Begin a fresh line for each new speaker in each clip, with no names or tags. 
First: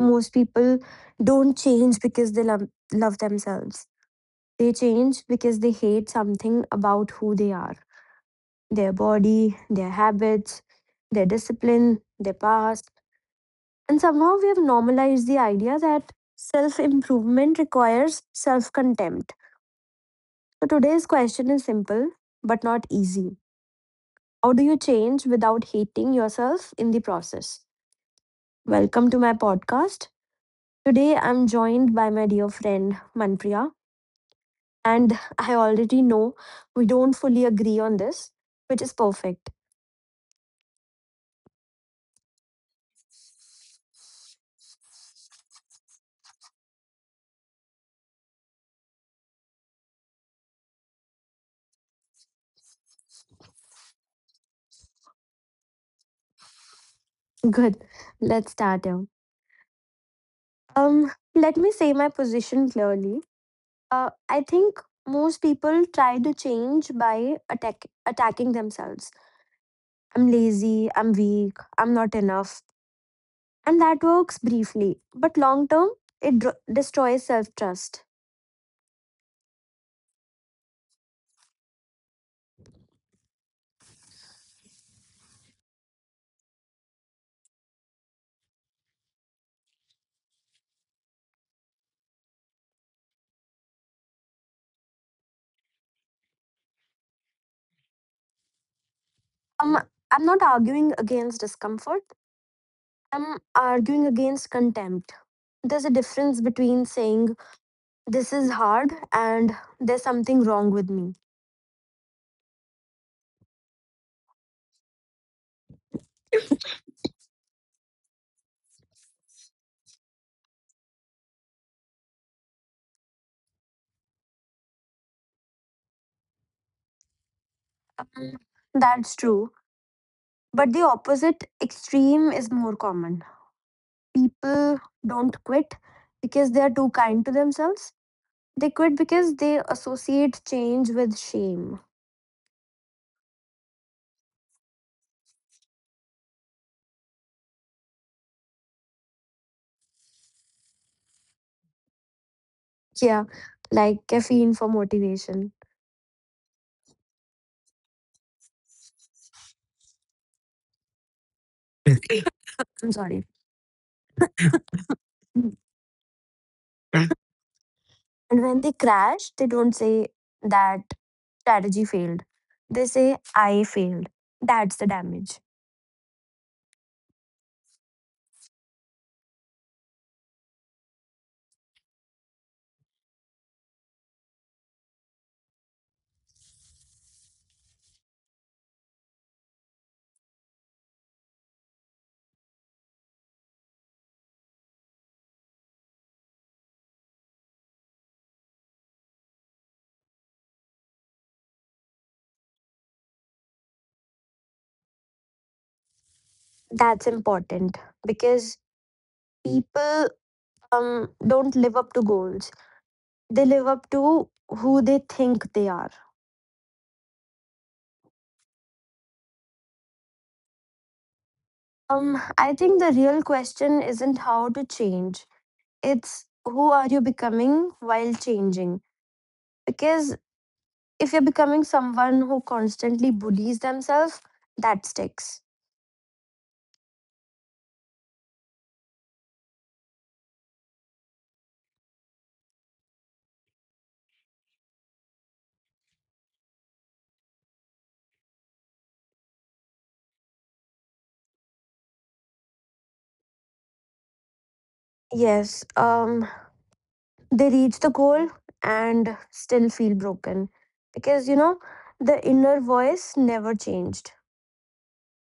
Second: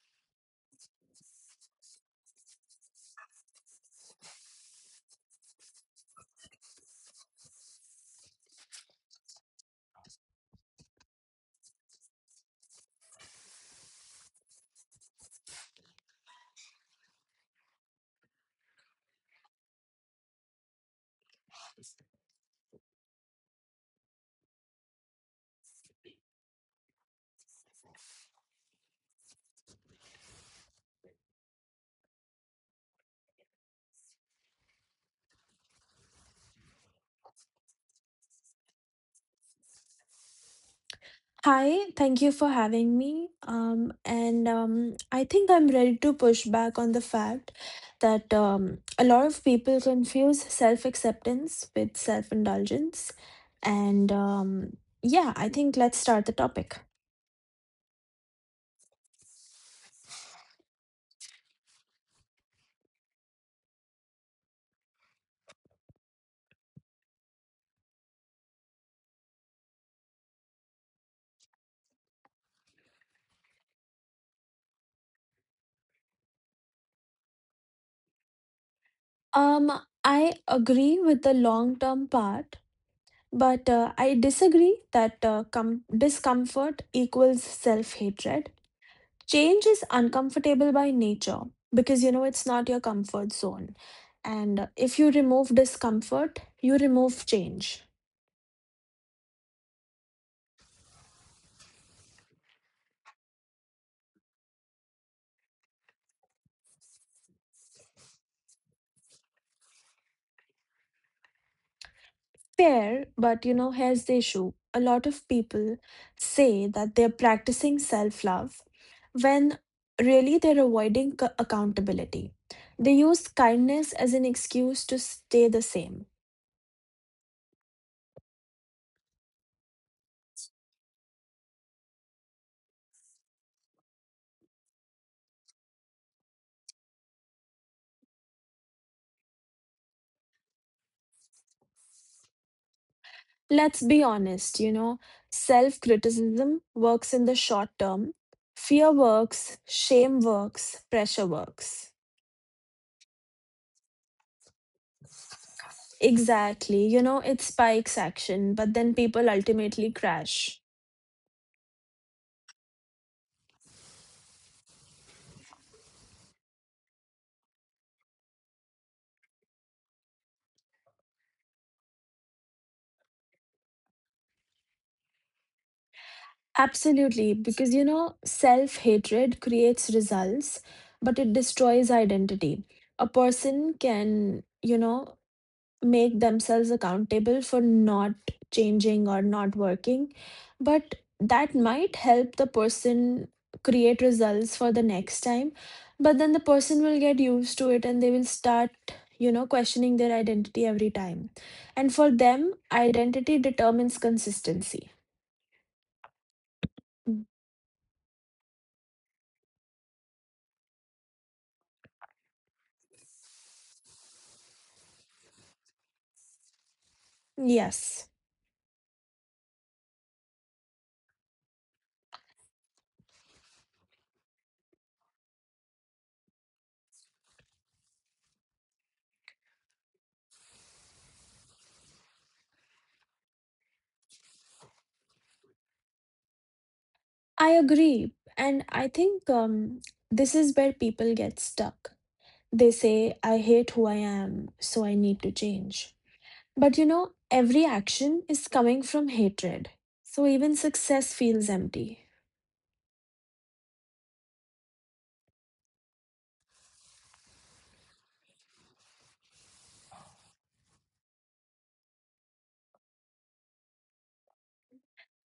Most people don't change because they love themselves. They change because they hate something about who they are, their body, their habits, their discipline, their past. And somehow we have normalized the idea that self improvement requires self contempt. So today's question is simple but not easy. How do you change without hating yourself in the process? Welcome to my podcast. Today, I'm joined by my dear friend Manpriya, and I already know we don't fully agree on this, which is perfect.
Hi, thank you for having me. And I think I'm ready to push back on the fact that a lot of people confuse self acceptance with self indulgence. And yeah, I think let's start the topic.
Good, let's start here. Let me say my position clearly. I think most people try to change by attacking themselves. I'm lazy, I'm weak, I'm not enough. And that works briefly, but long term, it destroys self trust.
Um, I agree with the long term part, but I disagree that discomfort equals self hatred. Change is uncomfortable by nature because you know it's not your comfort zone. And if you remove discomfort, you remove change.
Um, I'm not arguing against discomfort. I'm arguing against contempt. There's a difference between saying, this is hard, and there's something wrong with me.
Fair, but you know, here's the issue. A lot of people say that they're practicing self love when really they're avoiding accountability. They use kindness as an excuse to stay the same.
Mm, That's true. But the opposite extreme is more common. People don't quit because they are too kind to themselves. They quit because they associate change with shame.
Let's be honest, you know, self criticism works in the short term. Fear works, shame works, pressure works.
Yeah, like caffeine for motivation.
Exactly. You know, it spikes action, but then people ultimately crash.
I'm sorry. Mm. And when they crash, they don't say that strategy failed. They say, I failed. That's the damage.
Absolutely. Because, you know, self hatred creates results, but it destroys identity. A person can, you know, make themselves accountable for not changing or not working, but that might help the person create results for the next time. But then the person will get used to it, and they will start, you know, questioning their identity every time. And for them, identity determines consistency.
That's
Mm,
important because people don't live up to goals, they live up to who they think they are.
yes.
I think the real question isn't how to change, it's who are you becoming while changing? Because if you're becoming someone who constantly bullies themselves, that sticks.
I agree, and I think this is where people get stuck. They say, I hate who I am, so I need to change. But you know, every action is coming from hatred. So even success feels empty.
Yes. Um, they reach the goal and still feel broken because the inner voice never changed.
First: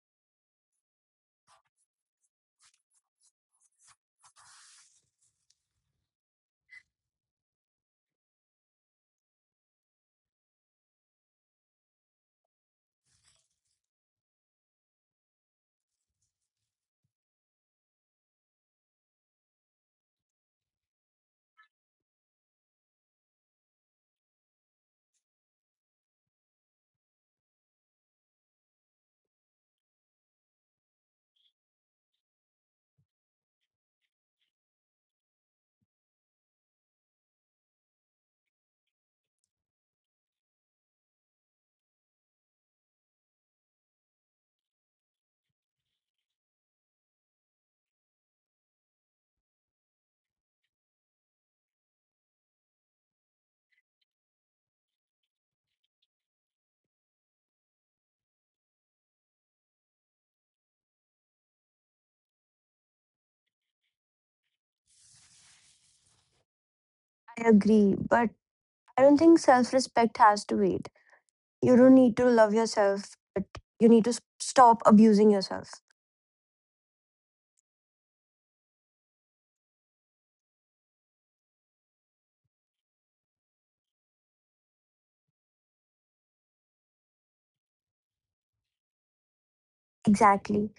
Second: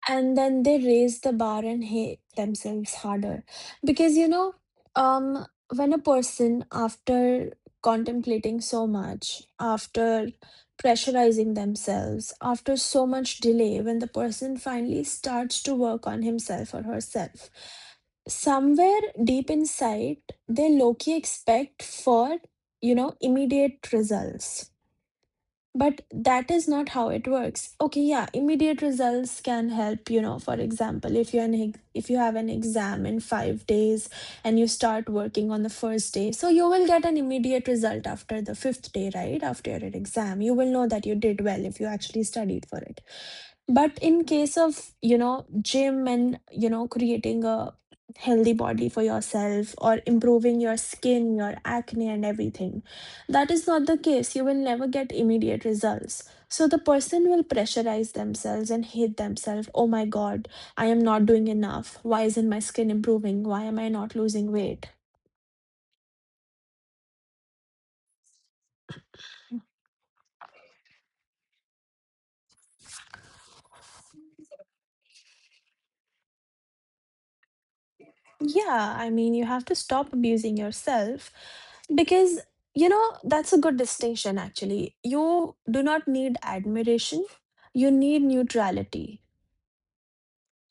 And then they raise the bar and hate themselves harder because um when a person, after contemplating so much, after pressurizing themselves, after so much delay, when the person finally starts to work on himself or herself, somewhere deep inside they low-key expect for, you know, immediate results. But that is not how it works. Okay, yeah, immediate results can help, you know. For example, if you're if you have an exam in 5 days and you start working on the first day, so you will get an immediate result after the fifth day, right? After your exam, you will know that you did well if you actually studied for it. But in case of, you know, gym and, you know, creating a healthy body for yourself or improving your skin, your acne, and everything, that is not the case. You will never get immediate results. So the person will pressurize themselves and hate themselves. Oh my God, I am not doing enough. Why isn't my skin improving? Why am I not losing weight?
I agree, but I don't think self-respect has to wait. You don't need to love yourself, but you need to stop abusing yourself.
Yeah, I mean, you have to stop abusing yourself. Because, you know, that's a good distinction actually. You do not need admiration, you need neutrality.
Exactly.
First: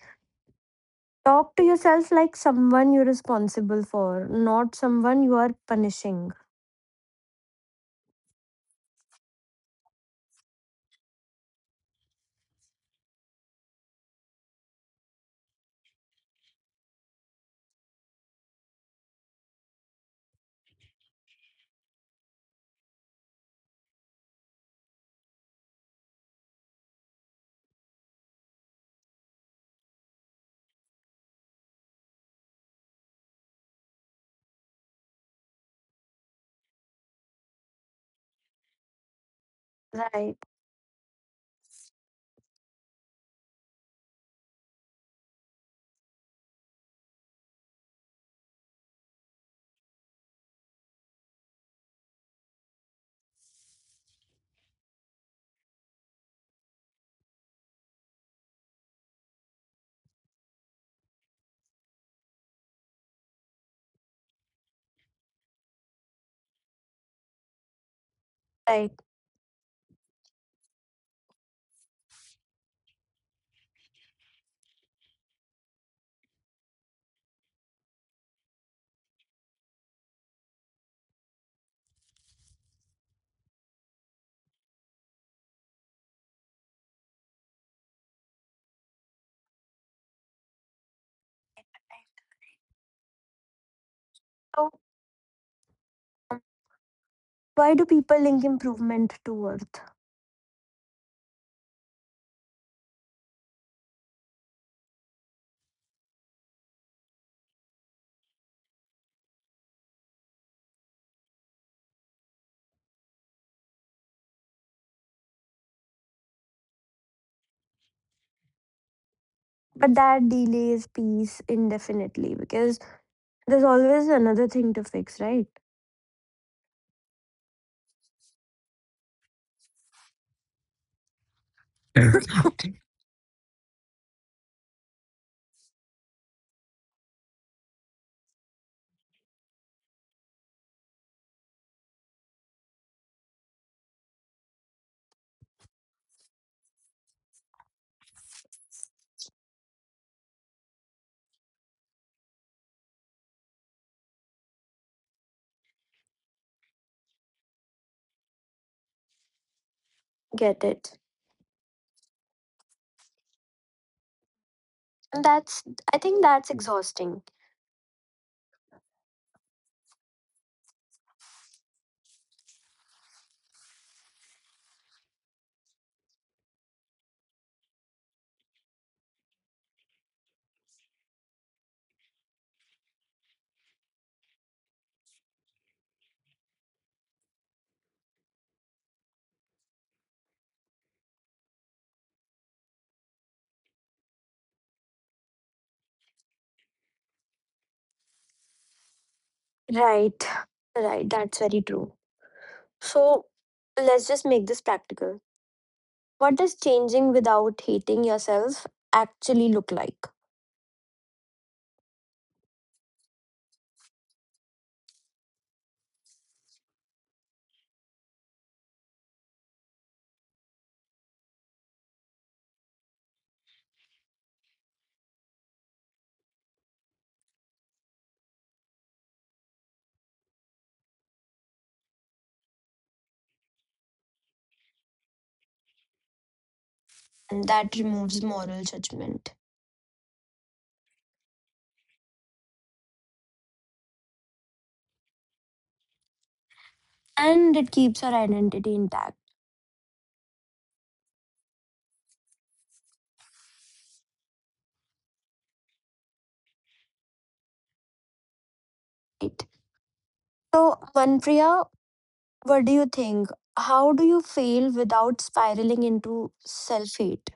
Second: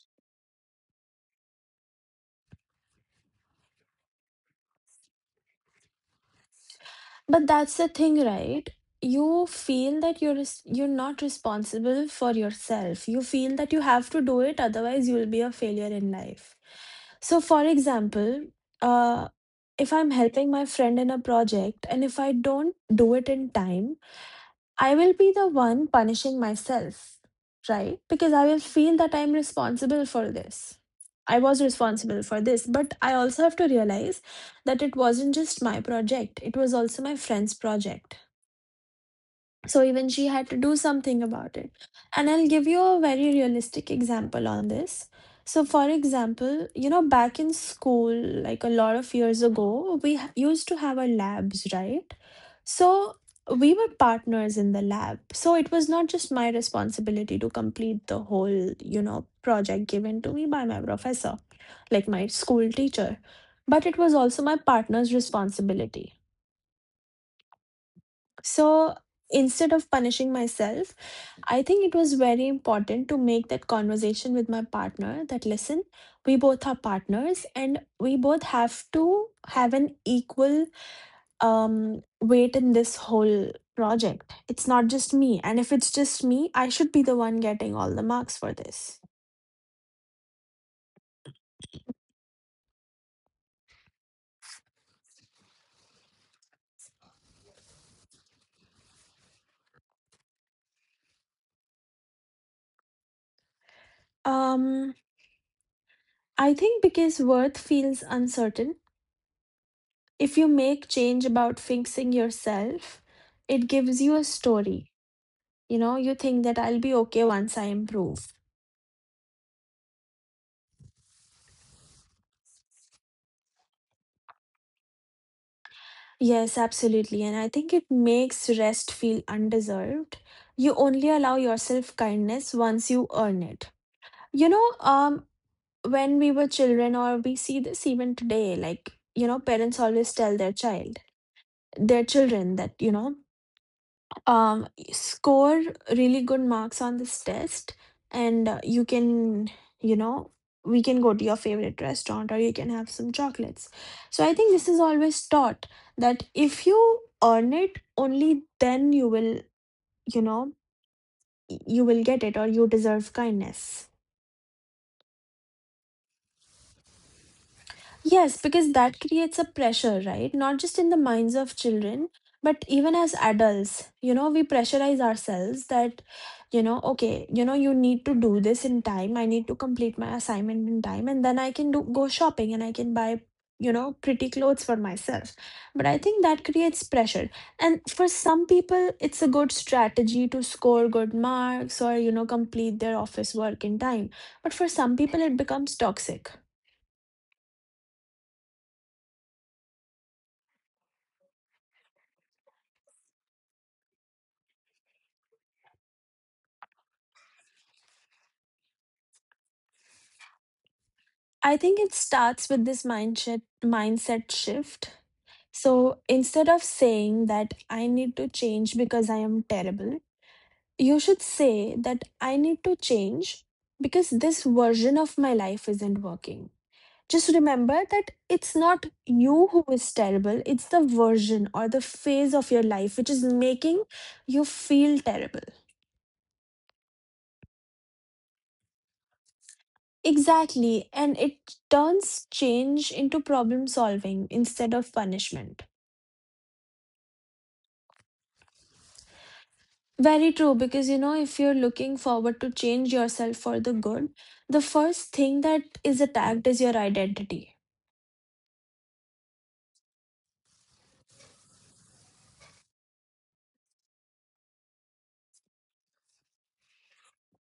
Talk to yourself like someone you're responsible for, not someone you are punishing.
But that's the thing, right? You feel that you're not responsible for yourself. You feel that you have to do it, otherwise you will be a failure in life. So, for example, uh, if I'm helping my friend in a project and if I don't do it in time, I will be the one punishing myself, right? Because I will feel that I'm responsible for this. I was responsible for this, but I also have to realize that it wasn't just my project, it was also my friend's project. So even she
Right,
had to do something about it. And I'll give you a very realistic example on this. So, for example, you know, back in school, like a lot of years ago, we used to have our labs, right? So, we were partners in the lab. So, it was not just my responsibility to complete the whole, you know, project given to me by my professor, like my school teacher, but it was also my partner's responsibility.
right.
So, instead of punishing myself, I think it was very important to make that conversation with my partner that, listen, we both are partners and we both have to have an equal weight in this whole project. It's not just me. And if it's just me, I should be the one getting all the marks for this.
So, um, why do people link improvement to worth?
Um, I think because worth feels uncertain, if you make change about fixing yourself, it gives you a story. You know, you think that I'll be okay once I improve.
But that delays peace indefinitely, because there's always another thing to fix, right?
Yes, absolutely. And I think it makes rest feel undeserved. You only allow yourself kindness once you earn it. You know, when we were children, or we see this even today, like, you know, parents always tell their child, their children that, you know, um, score really good marks on this test, and you can, you know, we can go to your favorite restaurant or you can have some chocolates. So I think this is always taught that if you earn it, only then you will, you know,
Get it.
you will get it, or you deserve kindness.
And that's, I think that's exhausting.
Yes, because that creates a pressure, right? Not just in the minds of children, but even as adults, you know, we pressurize ourselves that, you know, okay, you know, you need to do this in time. I need to complete my assignment in time, and then I can do go shopping and I can buy, you know, pretty clothes for myself. But I think that creates pressure. And for some people, it's a good strategy to score good marks or, you know, complete their office work in time. But for some people, it becomes toxic.
Right. Right. That's very true. So let's just make this practical. What does changing without hating yourself actually look like?
I think it starts with this mindset shift. So instead of saying that I need to change because I am terrible, you should say that I need to change because this version of my life isn't working. Just remember that it's not you who is terrible, it's the version or the phase of your life which is making you feel terrible.
And that removes moral judgment,
Exactly, and it turns change into problem solving instead of punishment.
and it keeps our identity intact.
Very true, because you know, if you're looking forward to change yourself for the good, the first thing that is attacked is your identity.
Right? So, Manpriya, what do you think? How do you fail without spiraling into self hate?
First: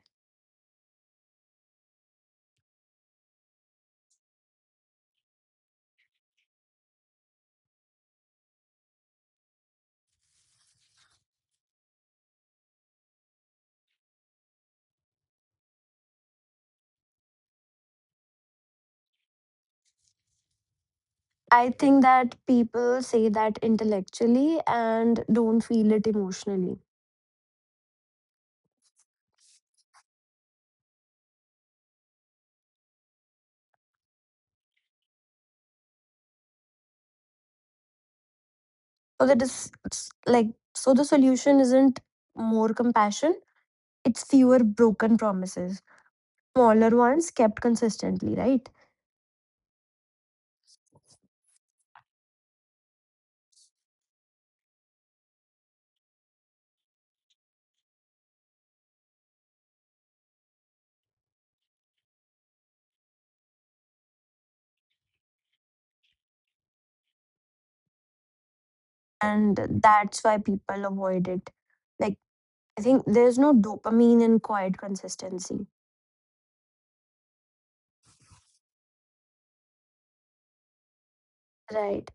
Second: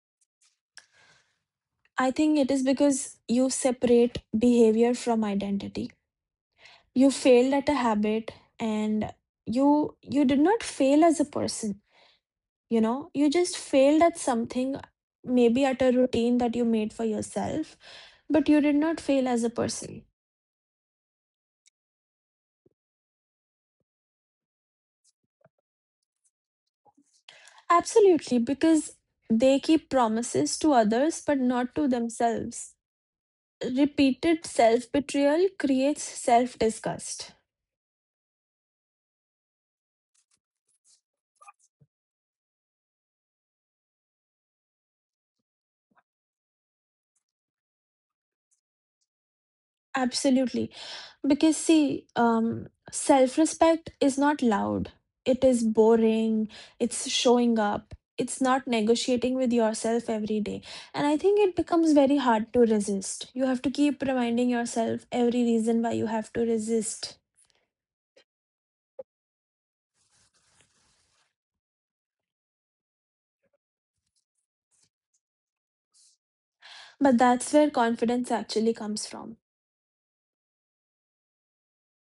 I think it is because you separate behavior from identity. You failed at a habit, and you did not fail as a person, you know? You just failed at something, maybe at a routine that you made for yourself, but you did not fail as a person.
I think that people say that intellectually and don't feel it emotionally.
Absolutely, because they keep promises to others but not to themselves. Repeated self betrayal creates self disgust.
So that is it's like So the solution isn't more compassion, it's fewer broken promises. Smaller ones kept consistently, right?
Absolutely. Because, see, self respect is not loud, it is boring, it's showing up, it's not negotiating with yourself every day. And I think it becomes very hard to resist. You have to keep reminding yourself every reason why you have to resist.
And that's why people avoid it. Like, I think there's no dopamine in quiet consistency.
But that's where confidence actually comes from.
Right.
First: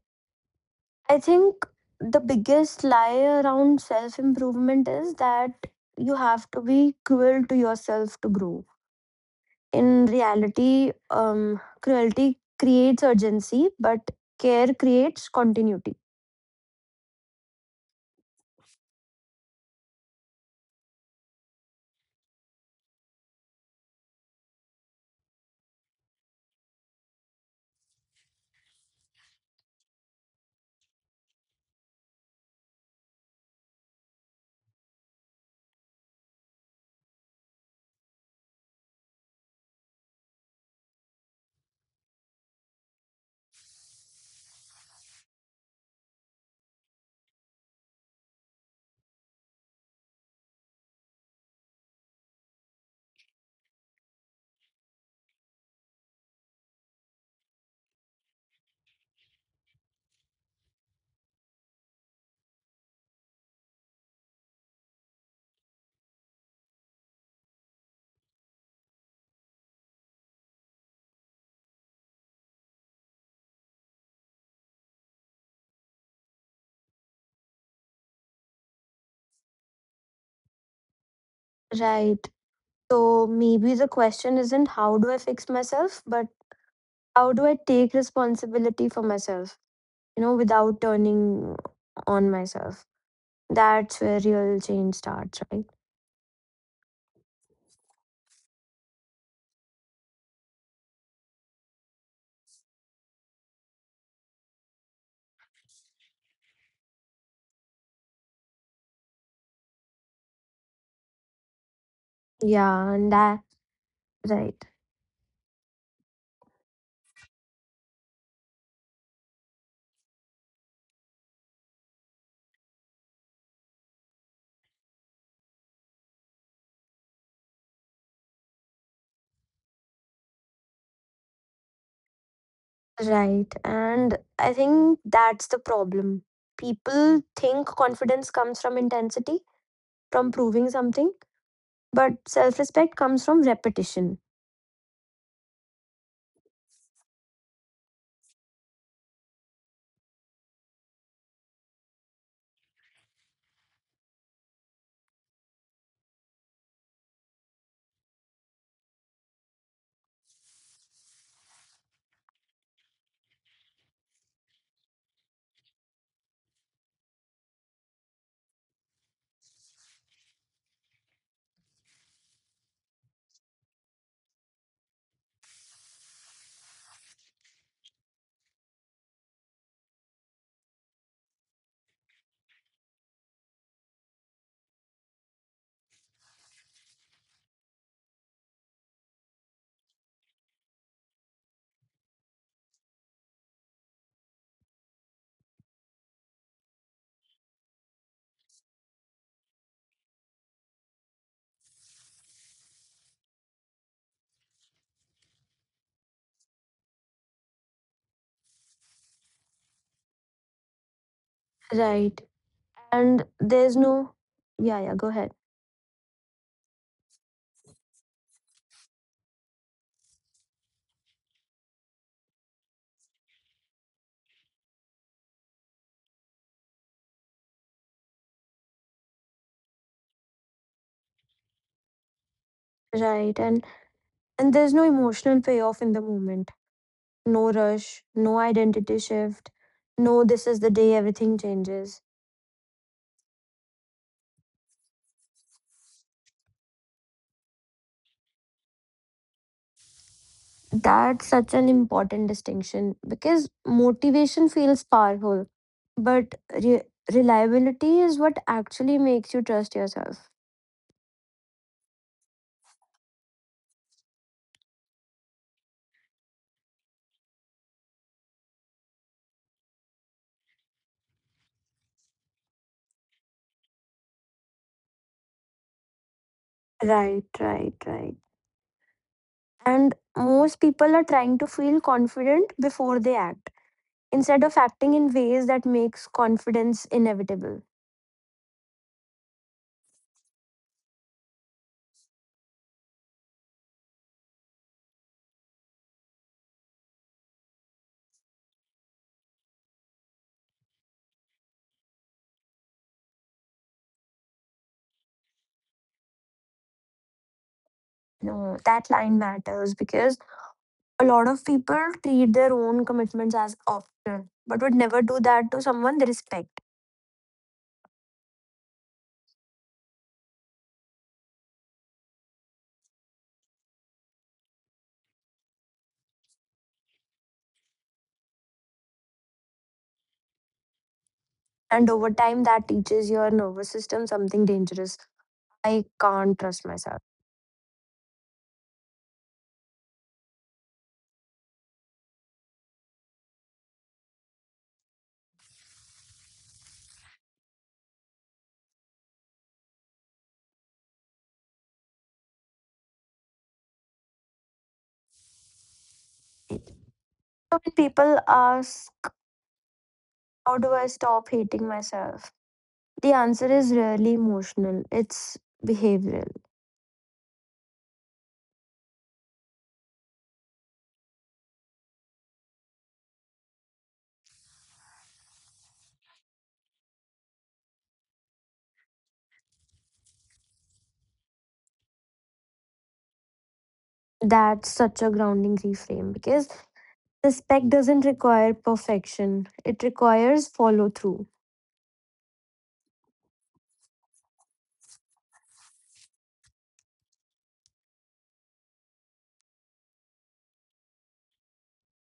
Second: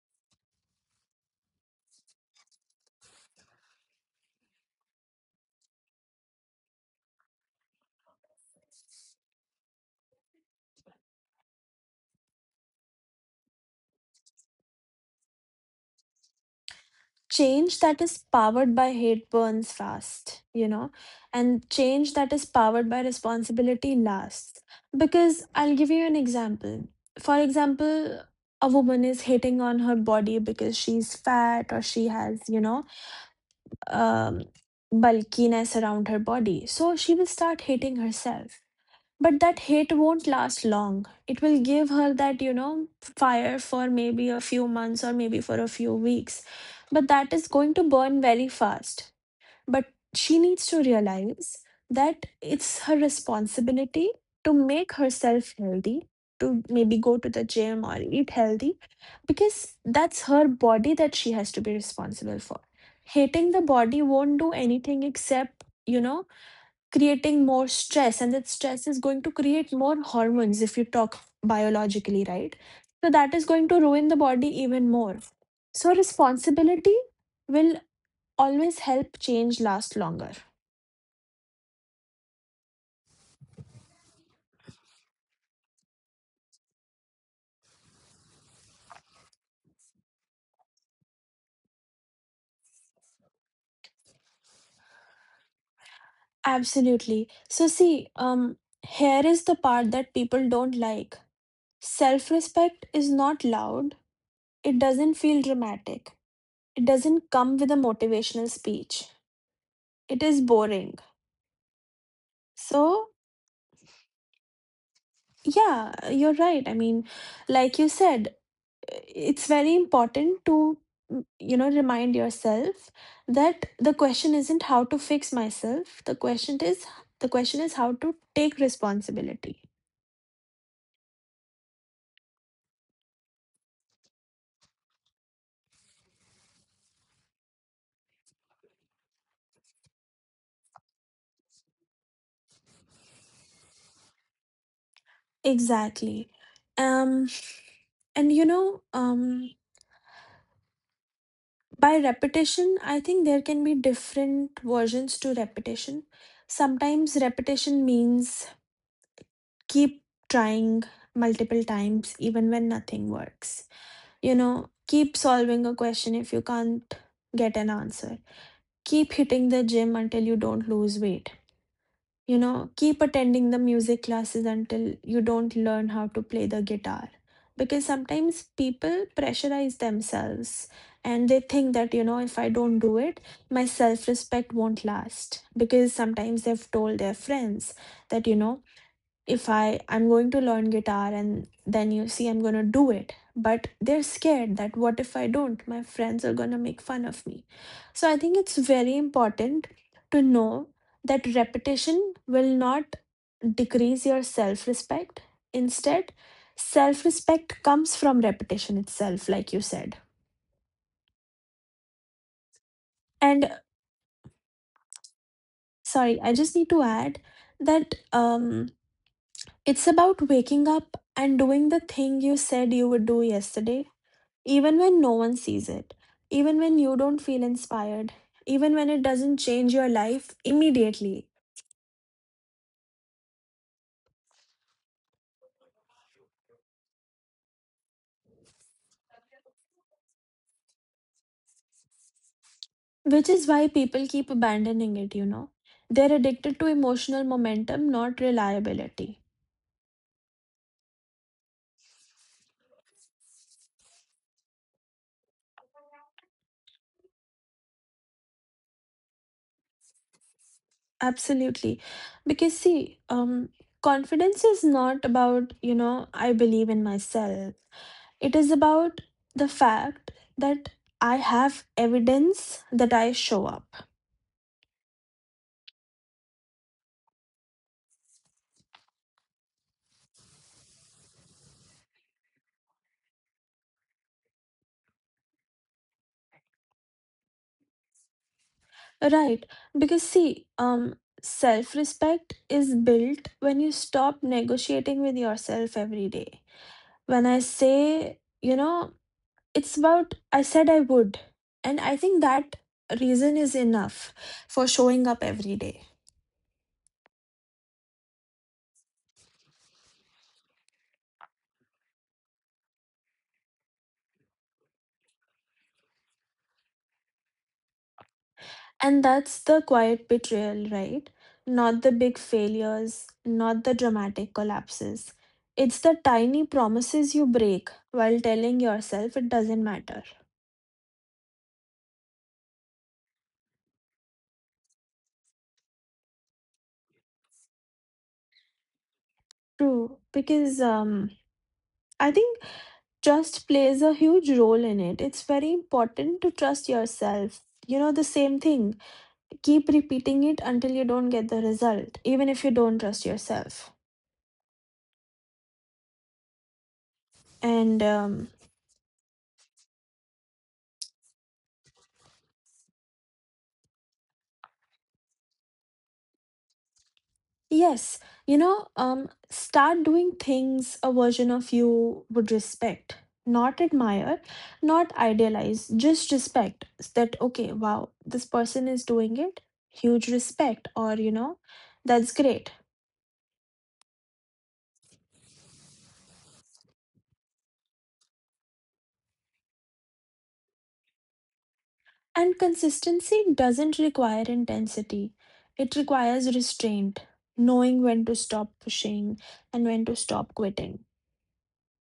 I think the biggest lie around self improvement is that you have to be cruel to yourself to grow. In reality, cruelty creates urgency, but care creates continuity.
Change that is powered by hate burns fast, you know, and change that is powered by responsibility lasts. Because I'll give you an example. For example, a woman is hating on her body because she's fat or she has, you know, um, bulkiness around her body. So she will start hating herself. But that hate won't last long. It will give her that, you know, fire for maybe a few months or maybe for a few weeks. But that is going to burn very fast. But she needs to realize that it's her responsibility to make herself healthy, to maybe go to the gym or eat healthy, because that's her body that she has to be responsible for. Hating the body won't do anything except, you know, creating more stress, and that stress is going to create more hormones if you talk biologically, right? So that is going to ruin the body even more. So responsibility will always help change last longer.
Right. So maybe the question isn't how do I fix myself, but how do I take responsibility for myself, you know, without turning on myself? That's where real change starts, right?
Absolutely. So see, um here is the part that people don't like. Self respect is not loud, it doesn't feel dramatic, it doesn't come with a motivational speech, it is boring.
Yeah, and
So
that, right,
yeah, you're right. I mean, like you said, it's very important to, you know, remind yourself that the question isn't how to fix myself. The question is how to take responsibility.
right. And I think that's the problem. People think confidence comes from intensity, from proving something. But self respect comes from repetition.
Exactly. Um and you know, by repetition, I think there can be different versions to repetition. Sometimes repetition means keep trying multiple times even when nothing works. You know, keep solving a question if you can't get an answer. Keep hitting the gym until you don't lose weight. You know, keep attending the music classes until you don't learn how to play the guitar. Because sometimes people pressurize themselves and they think that, you know, if I don't do it, my self respect won't last. Because sometimes they've told their friends that, you know, if I'm going to learn guitar and then you see I'm going to do it. But they're scared that, what if I don't? My friends are going to make fun of me. So I think it's very important to know that repetition will not decrease your self-respect. Instead, self-respect comes from repetition itself, like you said.
Right. And
And
there's no, yeah, yeah, go ahead.
sorry, I just need to add that it's about waking up and doing the thing you said you would do yesterday, even when no one sees it, even when you don't feel inspired, even when it doesn't change your life immediately,
Right. And there's no emotional payoff in the moment. No rush, no identity shift. No, this is the day everything changes.
which is why people keep abandoning it. They're addicted to emotional momentum, not reliability.
That's such an important distinction because motivation feels powerful, but reliability is what actually makes you trust yourself.
Absolutely. Because, see, confidence is not about, I believe in myself. It is about the fact that I have evidence that I show up.
Right, right, right. And most people are trying to feel confident before they act, instead of acting in ways that makes confidence inevitable.
Right, because see, self respect is built when you stop negotiating with yourself every day. When I say, it's about I said I would, and I think that reason is enough for showing up every day.
No, that line matters, because a lot of people treat their own commitments as optional but would never do that to someone they respect.
And that's the quiet betrayal, right? Not the big failures, not the dramatic collapses. It's the tiny promises you break while telling yourself it doesn't matter.
And over time that teaches your nervous system something dangerous: I can't trust myself.
True, because I think trust plays a huge role in it. It's very important to trust yourself. You know, the same thing. Keep repeating it until you don't get the result, even if you don't trust yourself.
So when
And
people ask, how do I stop hating myself, the answer is rarely emotional, it's behavioral.
yes, start doing things a version of you would respect, not admire, not idealize, just respect that, okay, wow, this person is doing it. Huge respect, or, you know, that's great.
That's such a grounding reframe because respect doesn't require perfection. It requires follow through,
And consistency doesn't require intensity, it requires restraint, knowing when to stop pushing and when to stop quitting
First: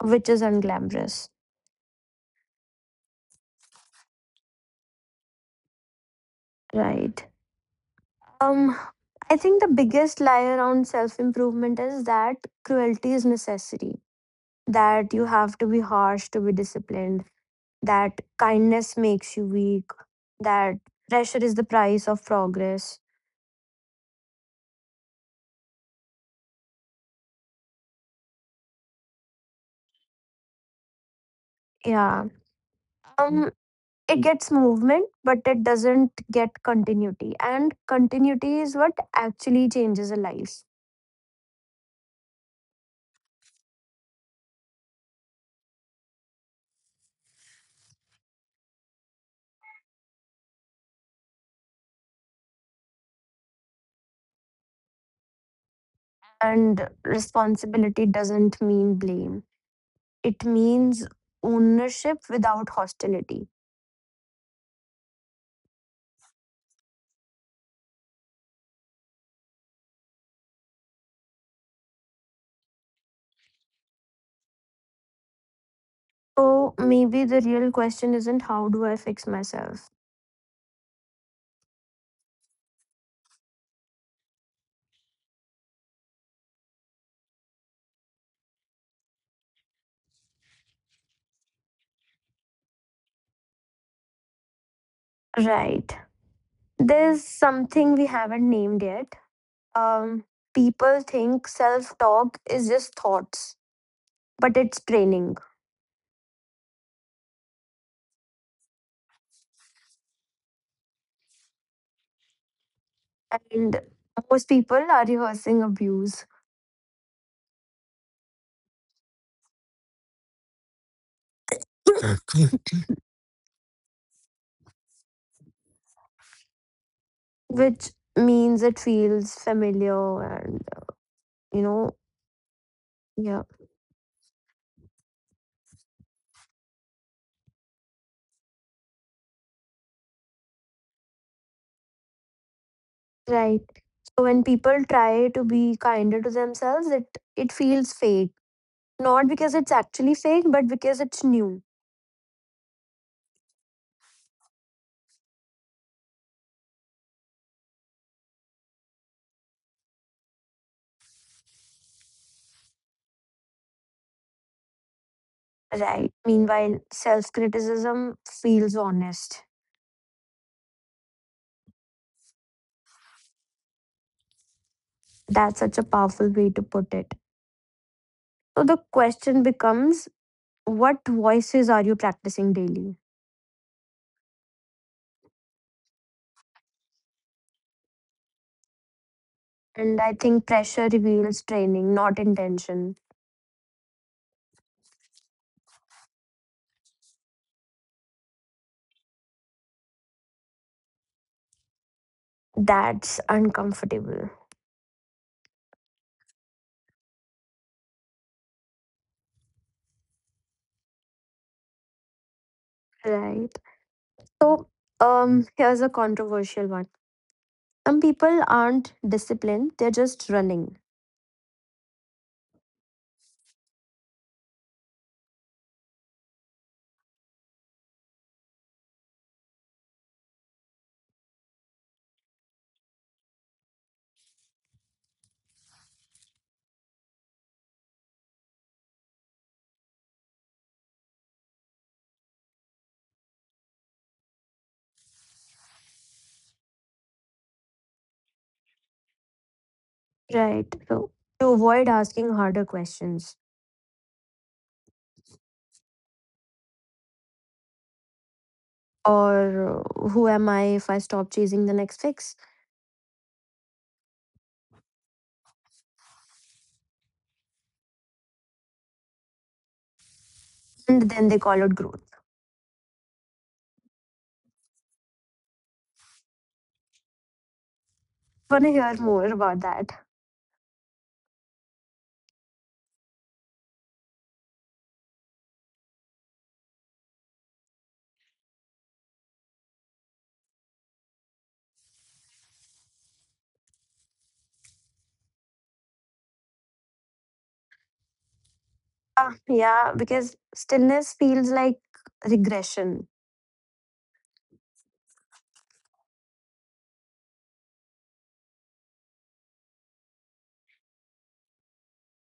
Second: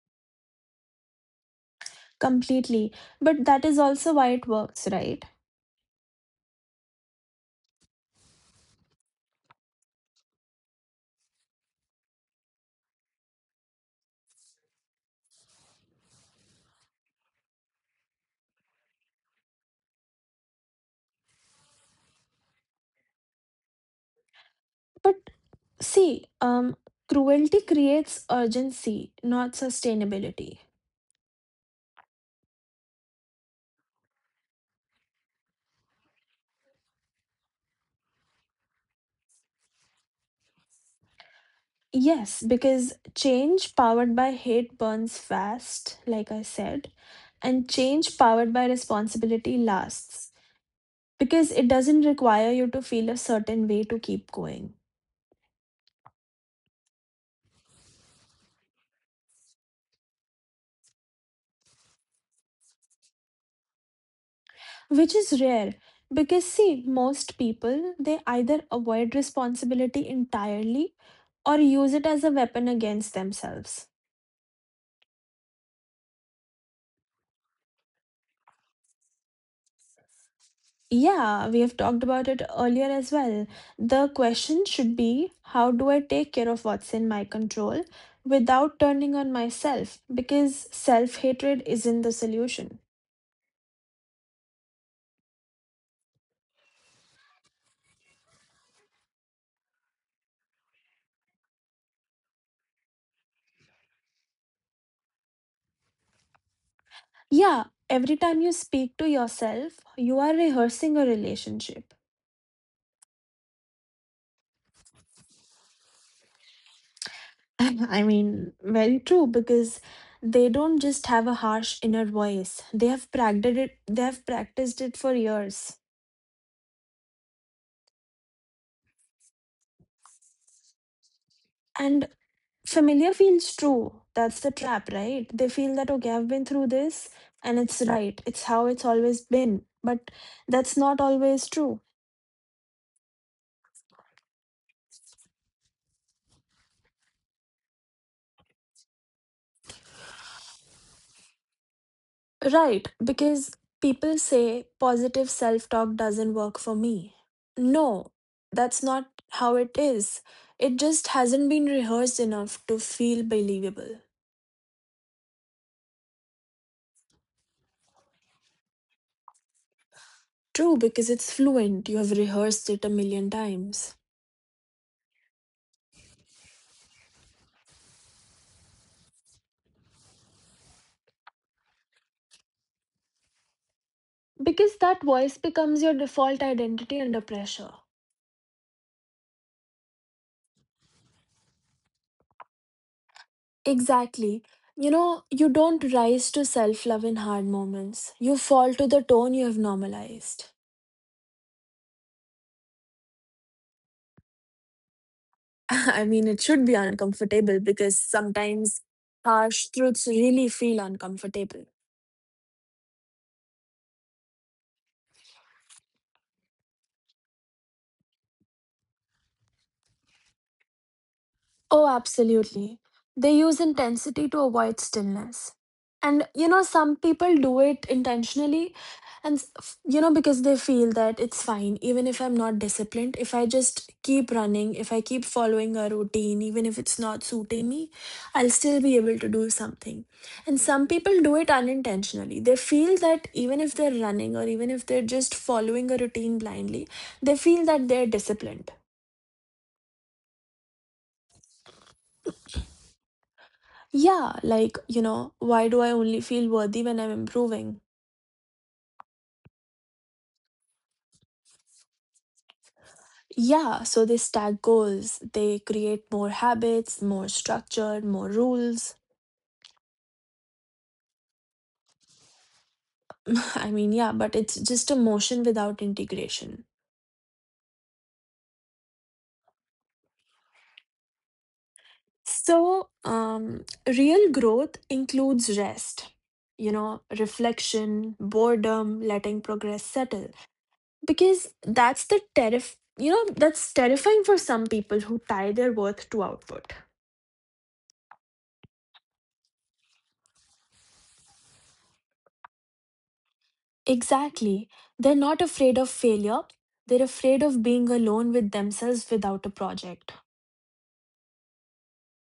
which is unglamorous.
completely. But that is also why it works, right?
Right. Um I think the biggest lie around self improvement is that cruelty is necessary, that you have to be harsh to be disciplined, that kindness makes you weak, that pressure is the price of progress.
But see, cruelty creates urgency, not sustainability.
Yeah. Um, it gets movement, but it doesn't get continuity. And continuity is what actually changes a life.
Yes, because change powered by hate burns fast, like I said, and change powered by responsibility lasts because it doesn't require you to feel a certain way to keep going.
And responsibility doesn't mean blame, it means ownership without hostility.
Which is rare, because see most people, they either avoid responsibility entirely or use it as a weapon against themselves.
So maybe the real question isn't, how do I fix myself?
Yeah, we have talked about it earlier as well. The question should be, how do I take care of what's in my control without turning on myself, because self-hatred isn't the solution.
Right. There's something we haven't named yet. Um, People think self talk is just thoughts, but it's training.
Yeah, every time you speak to yourself you are rehearsing a relationship.
And most people are rehearsing abuse,
I mean, very true, because they don't just have a harsh inner voice. They have practiced it for years.
which means it feels familiar and, you know,
And familiar
yeah.
feels true. That's the trap, right? They feel that okay, I've been through this and it's right. It's how it's always been. But that's not always true.
Right. So when people try to be kinder to themselves, it feels fake. Not because it's actually fake, but because it's new.
Right, because people say positive self talk doesn't work for me. No, that's not how it is. It just hasn't been rehearsed enough to feel believable.
Right. Meanwhile, self-criticism feels honest.
True, because it's fluent, you have rehearsed it a million times.
That's such a powerful way to put it. So the question becomes, what voices are you practicing daily?
Because that voice becomes your default identity under pressure.
And I think pressure reveals training, not intention.
Exactly. You know, you don't rise to self love in hard moments, you fall to the tone you have normalized.
That's uncomfortable.
I mean, it should be uncomfortable because sometimes harsh truths really feel uncomfortable.
Right. So, here's a controversial one. Some people aren't disciplined, they're just running.
Oh, absolutely. They use intensity to avoid stillness. And you know, some people do it intentionally, and you know, because they feel that it's fine, even if I'm not disciplined, if I just keep running, if I keep following a routine, even if it's not suiting me, I'll still be able to do something. And some people do it unintentionally. They feel that even if they're running or even if they're just following a routine blindly, they feel that they're disciplined.
Right. So, to avoid asking harder questions,
Yeah, like, you know, why do I only feel worthy when I'm improving?
or who am I if I stop chasing the next fix?
Yeah, so they stack goals, they create more habits, more structure, more rules.
And then they call it growth.
I mean, yeah, but it's just a motion without integration.
Want to hear more about that?
So, real growth includes rest, you know, reflection, boredom, letting progress settle. Because that's the terrif you know, that's terrifying for some people who tie their worth to output.
Yeah, because stillness feels like regression.
Exactly. They're not afraid of failure. They're afraid of being alone with themselves without a project.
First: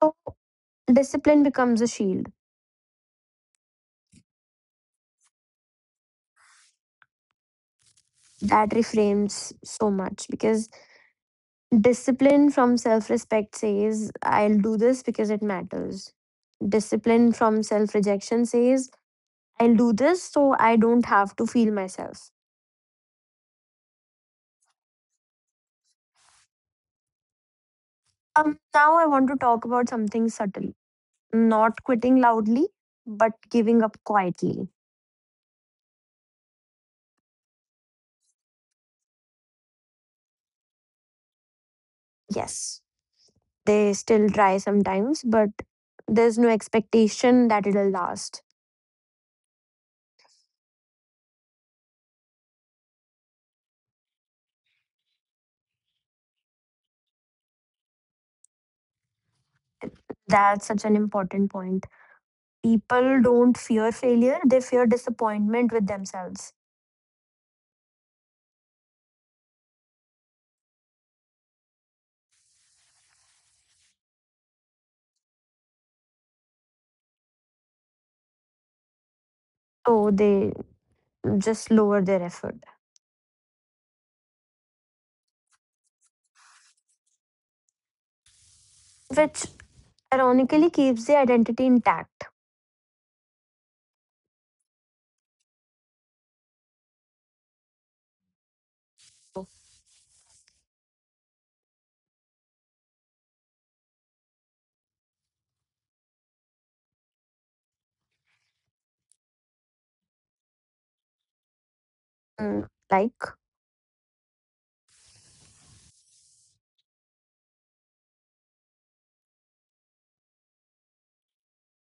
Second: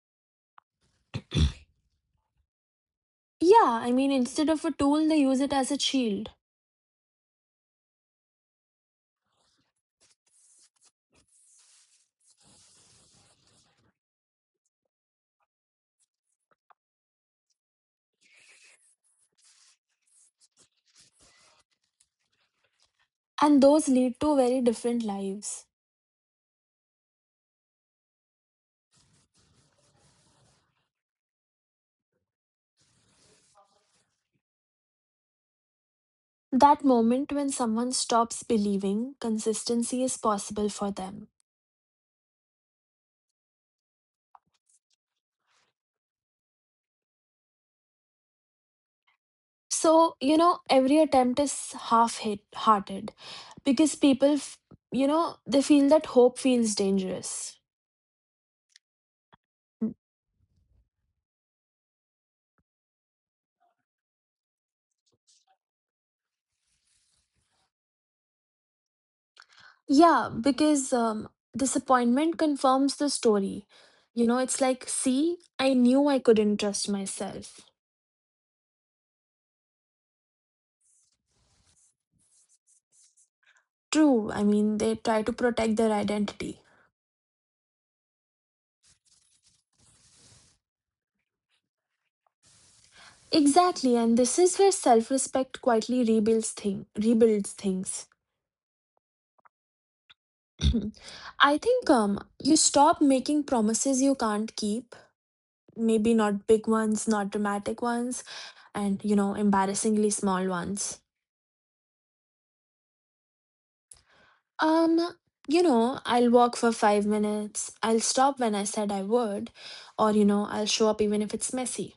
So discipline becomes a shield.
Yeah, I mean, instead of a tool, they use it as a shield.
That reframes so much because discipline from self respect says, I'll do this because it matters. Discipline from self rejection says, I'll do this so I don't have to feel myself.
And those lead to very different lives.
Now I want to talk about something subtle. Not quitting loudly, but giving up quietly.
That moment when someone stops believing consistency is possible for them.
Yes, they still try sometimes, but there's no expectation that it'll last.
So, you know, every attempt is half hit hearted because you know, they feel that hope feels dangerous.
That's such an important point. People don't fear failure, they fear disappointment with themselves.
Yeah, because disappointment confirms the story. You know, it's like, see, I knew I couldn't trust myself.
So they just lower their effort,
True, I mean, they try to protect their identity.
which ironically keeps the identity intact.
Exactly, and this is where self-respect quietly rebuilds things. I think you stop making promises you can't keep. Maybe not big ones, not dramatic ones, and you know, embarrassingly small ones.
Mm, like.
Um, you know, I'll walk for 5 minutes. I'll stop when I said I would. Or, you know, I'll show up even if it's messy.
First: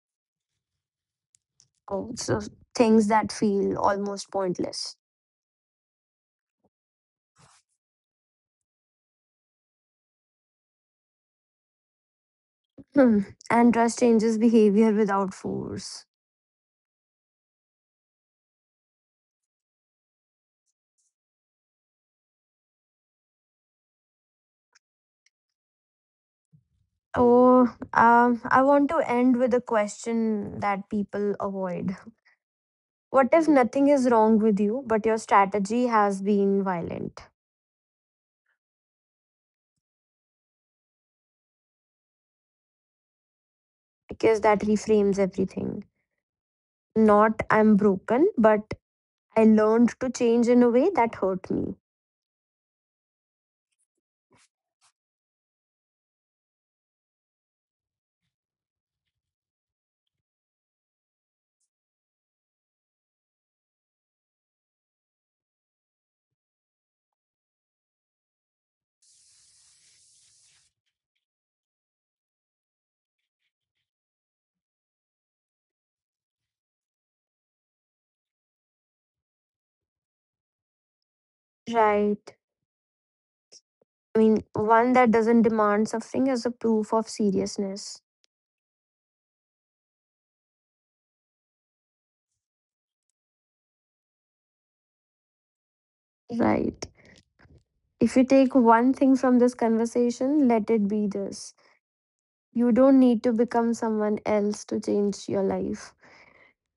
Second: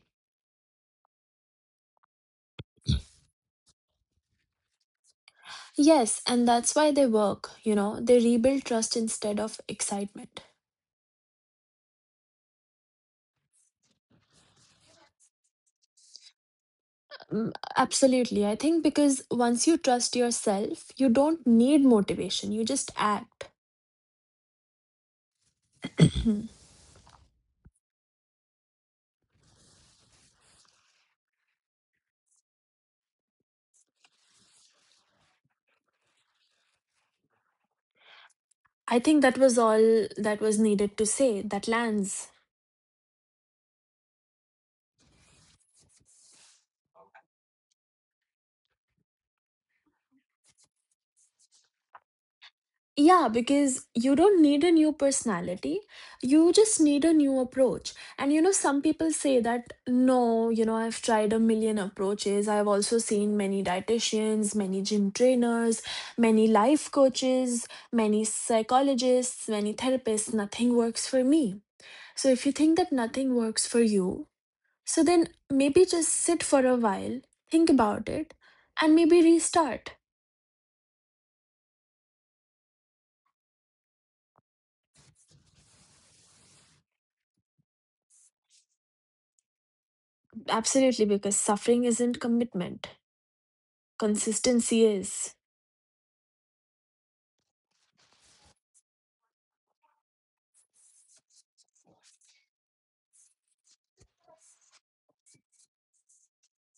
Oh, so things that feel almost pointless.
Yes, and that's why they work, you know, they rebuild trust instead of excitement.
Hmm. And trust changes behavior without force.
Mm, absolutely. I think because once you trust yourself, you don't need motivation, you just act.
Oh, I want to end with a question that people avoid. What if nothing is wrong with you, but your strategy has been violent?
I think that was all that was needed to say. That lands.
Because that reframes everything. Not I'm broken, but I learned to change in a way that hurt me.
Yeah, because you don't need a new personality. You just need a new approach. And you know, some people say that, no, you know, I've tried a million approaches. I've also seen many dietitians, many gym trainers, many life coaches, many psychologists, many therapists. Nothing works for me. So if you think that nothing works for you, so then maybe just sit for a while, think about it, and maybe restart.
Right. I mean, one that doesn't demand suffering as a proof of seriousness.
Absolutely, because suffering isn't commitment. Consistency is.
Right. If you take one thing from this conversation, let it be this. You don't need to become someone else to change your life.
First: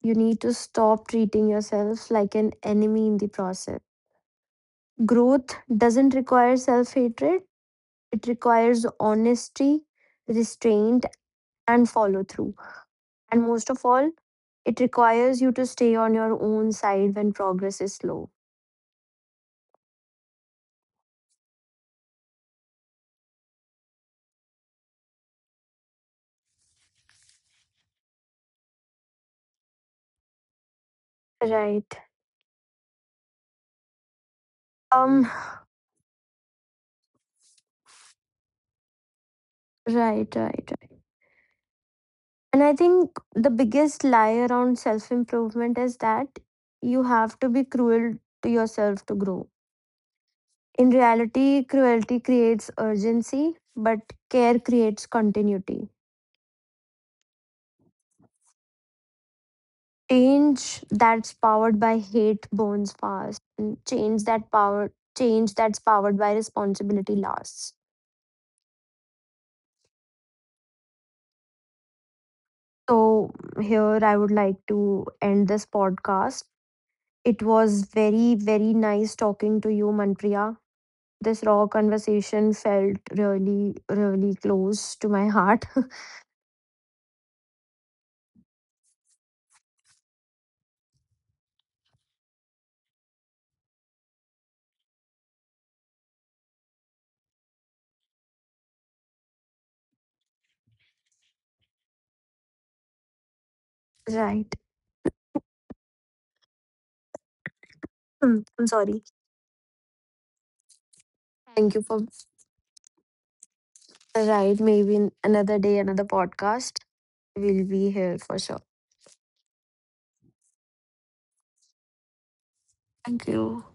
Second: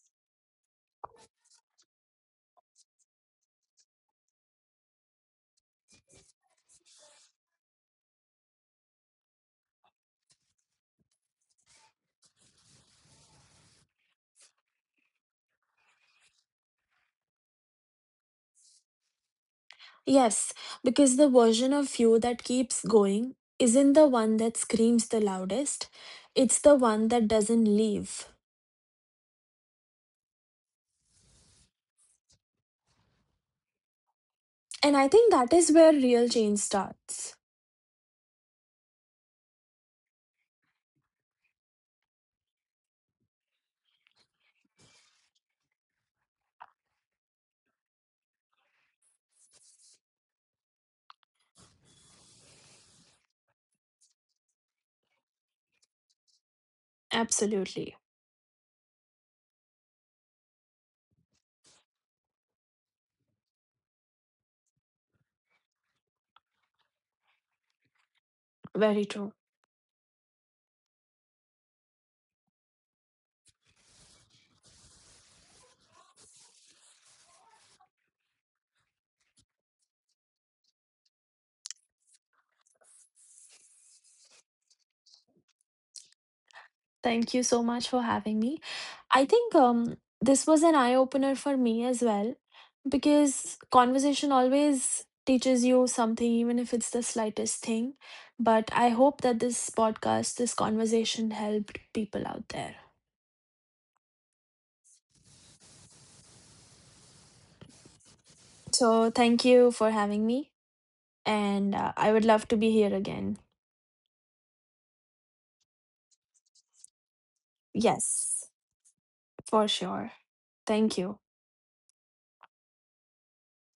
You need to stop treating yourself like an enemy in the process. Growth doesn't require self hatred, it requires honesty, restraint, and follow through. And most of all, it requires you to stay on your own side when progress is slow.
Yes, because the version of you that keeps going isn't the one that screams the loudest, it's the one that doesn't leave.
Right.
And I
Um,
think that is where real change starts.
right, and I think the biggest lie around self improvement is that you have to be cruel to yourself to grow. In reality, cruelty creates urgency, but care creates continuity.
Absolutely.
Change that's powered by hate burns fast, and change that power Change that's powered by responsibility lasts.
Very true.
So here I would like to end this podcast. It was very, very nice talking to you, Manpriya. This raw conversation felt really, really close to my heart.
Thank you so much for having me. I think this was an eye opener for me as well, because conversation always teaches you something, even if it's the slightest thing. But I hope that this podcast, this conversation helped people out there.
Right. Mm, I'm sorry.
So thank you for having me. And
Thank you for
I would love to be here again.
right. Maybe in another day, another podcast. We'll be here for
Yes,
sure.
for sure. Thank you.
Thank you.